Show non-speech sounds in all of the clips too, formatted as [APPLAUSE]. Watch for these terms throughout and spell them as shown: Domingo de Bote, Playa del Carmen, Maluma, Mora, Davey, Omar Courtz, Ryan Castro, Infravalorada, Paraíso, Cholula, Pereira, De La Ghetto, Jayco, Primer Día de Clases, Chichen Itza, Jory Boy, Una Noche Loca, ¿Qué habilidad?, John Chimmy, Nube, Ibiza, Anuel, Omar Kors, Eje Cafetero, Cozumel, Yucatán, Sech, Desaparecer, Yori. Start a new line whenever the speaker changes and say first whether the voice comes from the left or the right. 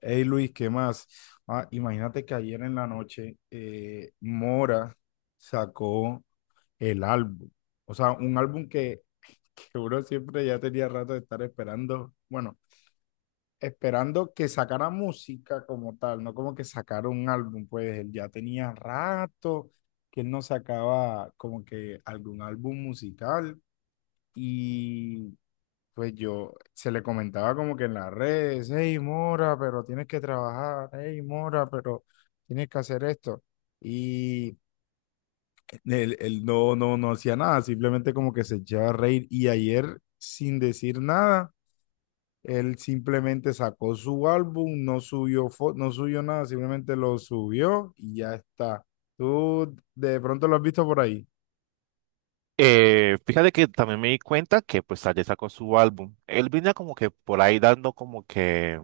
left: Hey Luis, ¿qué más? Ah, imagínate que ayer en la noche Mora sacó el álbum. O sea, un álbum que uno siempre ya tenía rato de estar esperando. Bueno, esperando que sacara música como tal, no como que sacara un álbum. Pues él ya tenía rato que él no sacaba como que algún álbum musical. Y pues yo se le comentaba como que en las redes, hey Mora, pero tienes que trabajar, hey Mora, pero tienes que hacer esto. Y él no, no, no hacía nada, simplemente como que se echaba a reír. Y ayer, sin decir nada, él simplemente sacó su álbum, no subió, no subió nada, simplemente lo subió y ya está. Tú de pronto lo has visto por ahí.
right: Fíjate que también me di cuenta que pues ayer sacó su álbum. Él venía como que por ahí dando como que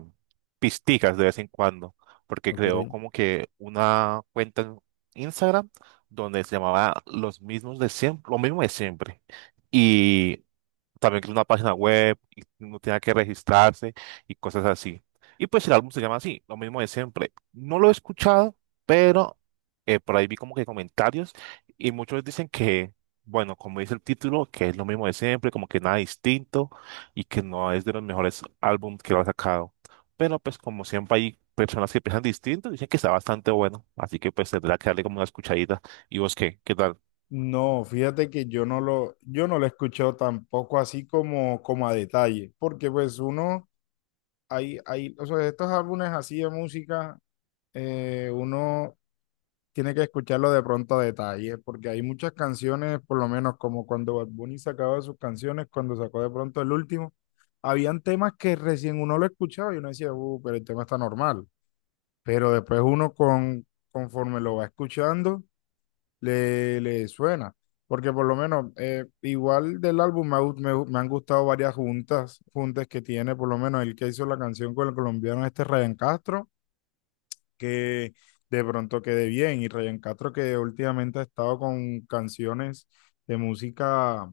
right: pisticas de vez en cuando, porque creó
left: ¿Ok?
right: como que una cuenta en Instagram donde se llamaba Los mismos de siempre, lo mismo de siempre. Y también que es una página web y uno tenía que registrarse y cosas así. Y pues el álbum se llama así, lo mismo de siempre. No lo he escuchado, pero por ahí vi como que comentarios y muchos dicen que, bueno, como dice el título, que es lo mismo de siempre, como que nada distinto y que no es de los mejores álbumes que lo ha sacado. Pero pues como siempre hay personas que piensan distinto, dicen que está bastante bueno, así que pues tendrá que darle como una escuchadita. ¿Y vos qué? ¿Qué tal?
left: No, fíjate que yo no lo he escuchado tampoco así como a detalle, porque pues uno, hay, o sea, estos álbumes así de música, uno tiene que escucharlo de pronto a detalle, porque hay muchas canciones, por lo menos como cuando Bad Bunny sacaba sus canciones, cuando sacó de pronto el último, habían temas que recién uno lo escuchaba y uno decía, pero el tema está normal, pero después uno conforme lo va escuchando le suena. Porque por lo menos, igual del álbum me, ha gu- me han gustado varias juntas, juntas que tiene, por lo menos el que hizo la canción con el colombiano este Ryan Castro, que de pronto quede bien. Y Ryan Castro que últimamente ha estado con canciones de música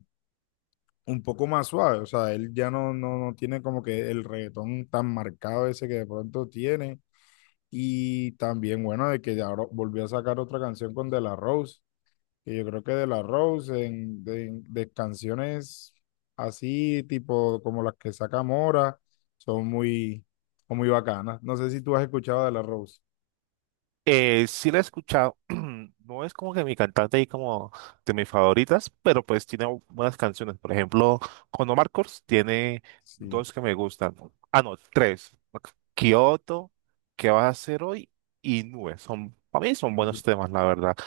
left: un poco más suave. O sea, él ya no, no, no tiene como que el reggaetón tan marcado ese que de pronto tiene. Y también, bueno, de que ahora volvió a sacar otra canción con De La Rose, que yo creo que de la Rose, de canciones así, tipo como las que saca Mora, son muy bacanas. No sé si tú has escuchado de la Rose.
right: Sí la he escuchado, [CLEARS THROAT] no es como que mi cantante y como de mis favoritas, pero pues tiene buenas canciones. Por ejemplo, con Omar Courtz tiene
left: Sí.
right: dos que me gustan. Ah, no, tres. Kyoto, ¿qué vas a hacer hoy? Y Nube. Son, para mí son buenos temas, la verdad.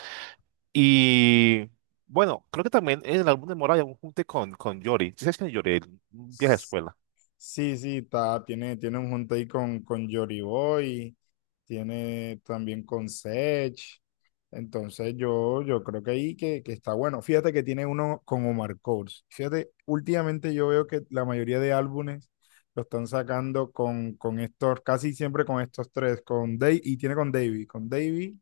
right: Y bueno, creo que también en el álbum de Mora hay un junte con Yori. ¿Sí sabes quién es Yori? El vieja
left: Sí.
right: escuela.
left: Sí, tiene un junto ahí con Jory Boy, tiene también con Sech. Entonces yo creo que ahí que está bueno. Fíjate que tiene uno con Omar Courtz. Fíjate, últimamente yo veo que la mayoría de álbumes lo están sacando con estos, casi siempre con estos tres, y tiene con Davey,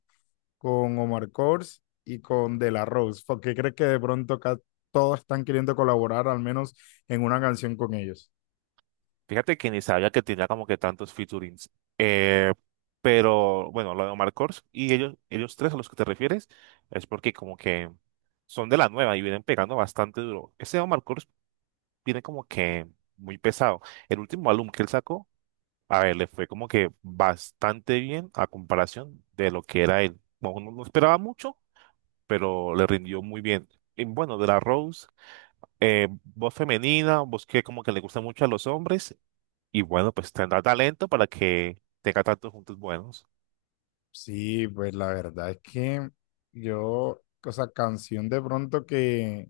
left: con Omar Courtz y con De La Rose. ¿Por qué crees que de pronto acá todos están queriendo colaborar al menos en una canción con ellos?
right: Fíjate que ni sabía que tenía como que tantos featurings. Eh, pero bueno, lo de Omar Kors y ellos tres a los que te refieres es porque como que son de la nueva y vienen pegando bastante duro. Ese Omar Kors viene como que muy pesado. El último álbum que él sacó, a ver, le fue como que bastante bien a comparación de lo que era él. No, no, no esperaba mucho, pero le rindió muy bien. Y bueno, de la Rose, voz femenina, voz que como que le gusta mucho a los hombres y bueno, pues tendrá talento para que tenga tantos juntos buenos.
left: Sí, pues la verdad es que yo, o sea, canción de pronto que,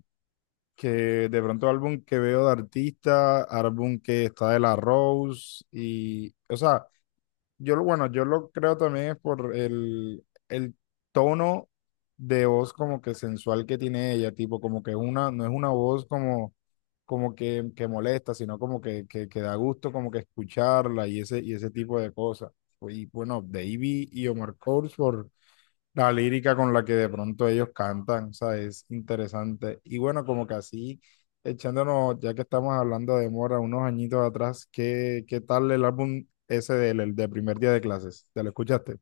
left: que de pronto álbum que veo de artista, álbum que está de la Rose y, o sea, bueno, yo lo creo también es por el tono de voz como que sensual que tiene ella, tipo como que una, no es una voz como que, molesta, sino como que da gusto como que escucharla y ese tipo de cosas. Y bueno, Davey y Omar Course por la lírica con la que de pronto ellos cantan, o sea, es interesante. Y bueno, como que así, echándonos, ya que estamos hablando de Mora, unos añitos atrás, ¿qué tal el álbum ese del el de primer día de clases? ¿Te lo escuchaste?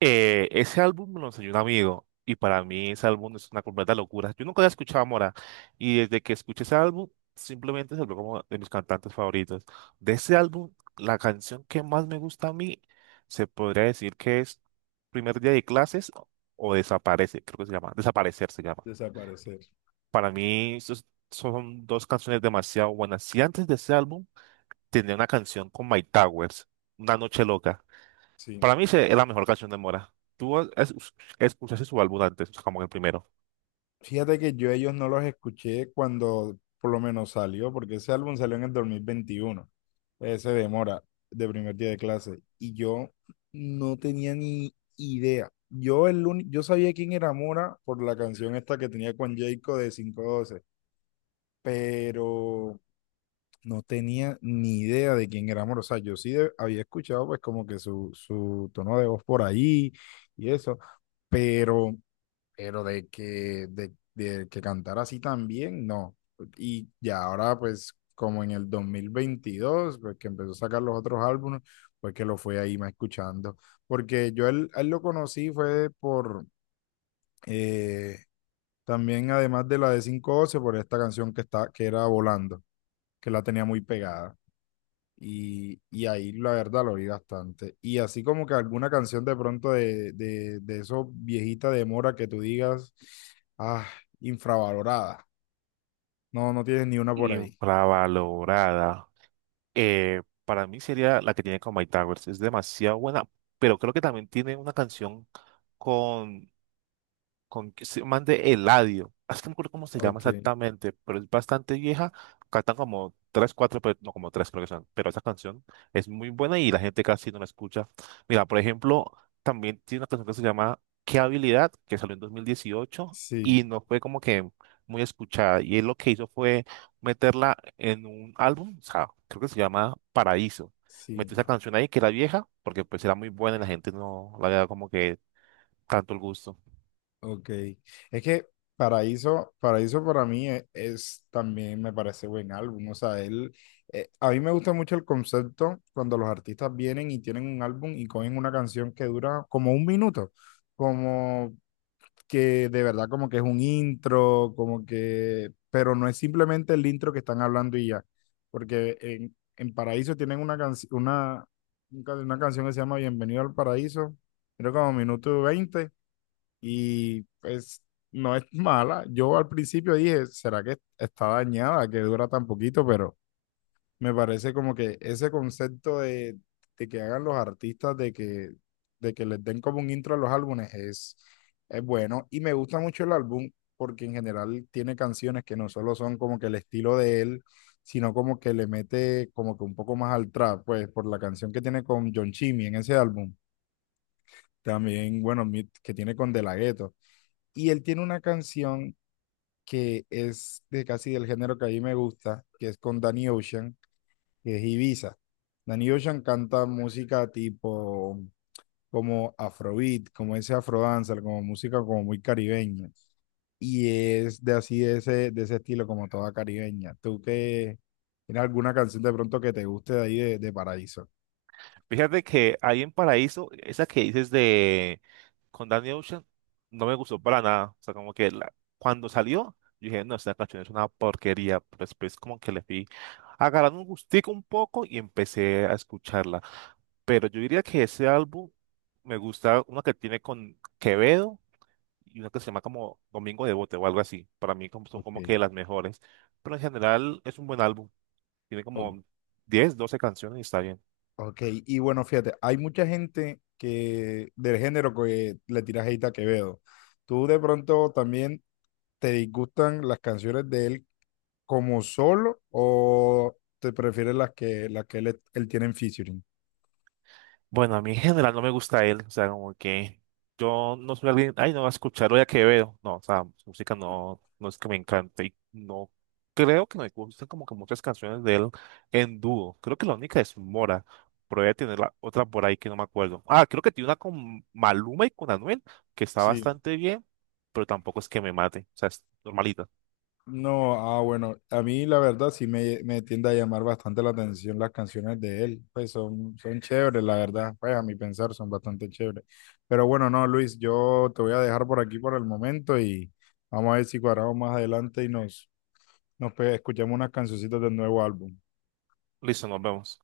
right: Ese álbum me lo enseñó un amigo y para mí ese álbum es una completa locura. Yo nunca había escuchado a Mora y desde que escuché ese álbum simplemente se volvió como de mis cantantes favoritos. De ese álbum, la canción que más me gusta a mí se podría decir que es Primer Día de Clases o Desaparece, creo que se llama. Desaparecer se llama.
left: Desaparecer,
right: Para mí esos son dos canciones demasiado buenas. Si antes de ese álbum tenía una canción con My Towers, Una Noche Loca.
left: sí.
right: Para mí es la mejor canción de Mora. ¿Tú escuchaste su álbum antes, como el primero?
left: Fíjate que yo ellos no los escuché cuando por lo menos salió, porque ese álbum salió en el 2021. Se demora de primer día de clase. Y yo no tenía ni idea. Yo sabía quién era Mora por la canción esta que tenía con Jayco de 512, pero no tenía ni idea de quién era Mora. O sea, yo sí había escuchado pues como que su tono de voz por ahí y eso, pero pero de que cantara así también, no. Y ya ahora, pues, como en el 2022 pues que empezó a sacar los otros álbumes, pues que lo fue ahí más escuchando. Porque yo a él lo conocí fue por, eh, también además de la de 512, por esta canción que era Volando, que la tenía muy pegada. Y ahí la verdad lo oí bastante. Y así como que alguna canción de pronto de esos viejita de Mora que tú digas, ah, infravalorada. No, no tienes ni una por ahí.
right: Infravalorada. Para mí sería la que tiene con My Towers. Es demasiado buena, pero creo que también tiene una canción con con que se man de Eladio. Es que no me acuerdo cómo se llama
left: Ok,
right: exactamente, pero es bastante vieja. Cantan como tres, cuatro, pero no como tres, creo que son. Pero esa canción es muy buena y la gente casi no la escucha. Mira, por ejemplo, también tiene una canción que se llama ¿Qué habilidad? Que salió en 2018
left: sí,
right: y no fue como que muy escuchada. Y él lo que hizo fue meterla en un álbum, o sea, creo que se llama Paraíso.
left: sí,
right: Metió esa canción ahí que era vieja, porque pues era muy buena y la gente no la había dado como que tanto el gusto.
left: ok. Es que Paraíso, Paraíso para mí es, también me parece buen álbum. O sea, a mí me gusta mucho el concepto cuando los artistas vienen y tienen un álbum y cogen una canción que dura como un minuto. Como que de verdad como que es un intro, como que, pero no es simplemente el intro que están hablando y ya, porque en Paraíso tienen una, canción una, un ca- una canción que se llama Bienvenido al Paraíso, creo como minuto veinte, y pues no es mala. Yo al principio dije, ¿será que está dañada, que dura tan poquito? Pero me parece como que ese concepto de que hagan los artistas, de que les den como un intro a los álbumes, es bueno. Y me gusta mucho el álbum porque en general tiene canciones que no solo son como que el estilo de él, sino como que le mete como que un poco más al trap, pues por la canción que tiene con John Chimmy en ese álbum. También, bueno, que tiene con De La Ghetto. Y él tiene una canción que es de casi del género que a mí me gusta, que es con Danny Ocean, que es Ibiza. Danny Ocean canta música tipo como afrobeat, como ese afrodancer, como música como muy caribeña. Y es de así, de ese, estilo, como toda caribeña. ¿Tú qué? ¿Tienes alguna canción de pronto que te guste de ahí de Paraíso?
right: Fíjate que ahí en Paraíso, esa que dices de con Danny Ocean, no me gustó para nada. O sea, como que cuando salió, yo dije, no, esta canción es una porquería. Pero después como que le fui agarrando un gustico un poco y empecé a escucharla. Pero yo diría que ese álbum me gusta una que tiene con Quevedo y una que se llama como Domingo de Bote o algo así. Para mí son como
left: Ok.
right: que las mejores. Pero en general es un buen álbum. Tiene
left: o-
right: como 10 12 canciones y está bien.
left: ok. Y bueno, fíjate, hay mucha gente que del género que le tira hate a Quevedo. ¿Tú de pronto también te disgustan las canciones de él como solo, o te prefieres las que él tiene en featuring?
right: Bueno, a mí en general no me gusta él, o sea, como que yo no soy alguien, ay, no, a escucharlo ya que veo, no, o sea, su música no, no es que me encante y no creo que no me gusten como que muchas canciones de él en dúo, creo que la única es Mora, pero voy a tener la otra por ahí que no me acuerdo. Ah, creo que tiene una con Maluma y con Anuel, que está
left: Sí.
right: bastante bien, pero tampoco es que me mate, o sea, es normalita.
left: No, ah, bueno, a mí la verdad sí me tiende a llamar bastante la atención las canciones de él, pues son chéveres, la verdad, pues a mi pensar son bastante chéveres. Pero bueno, no, Luis, yo te voy a dejar por aquí por el momento y vamos a ver si cuadramos más adelante y nos escuchamos unas cancioncitas del nuevo álbum.
right: Listo, nos vemos.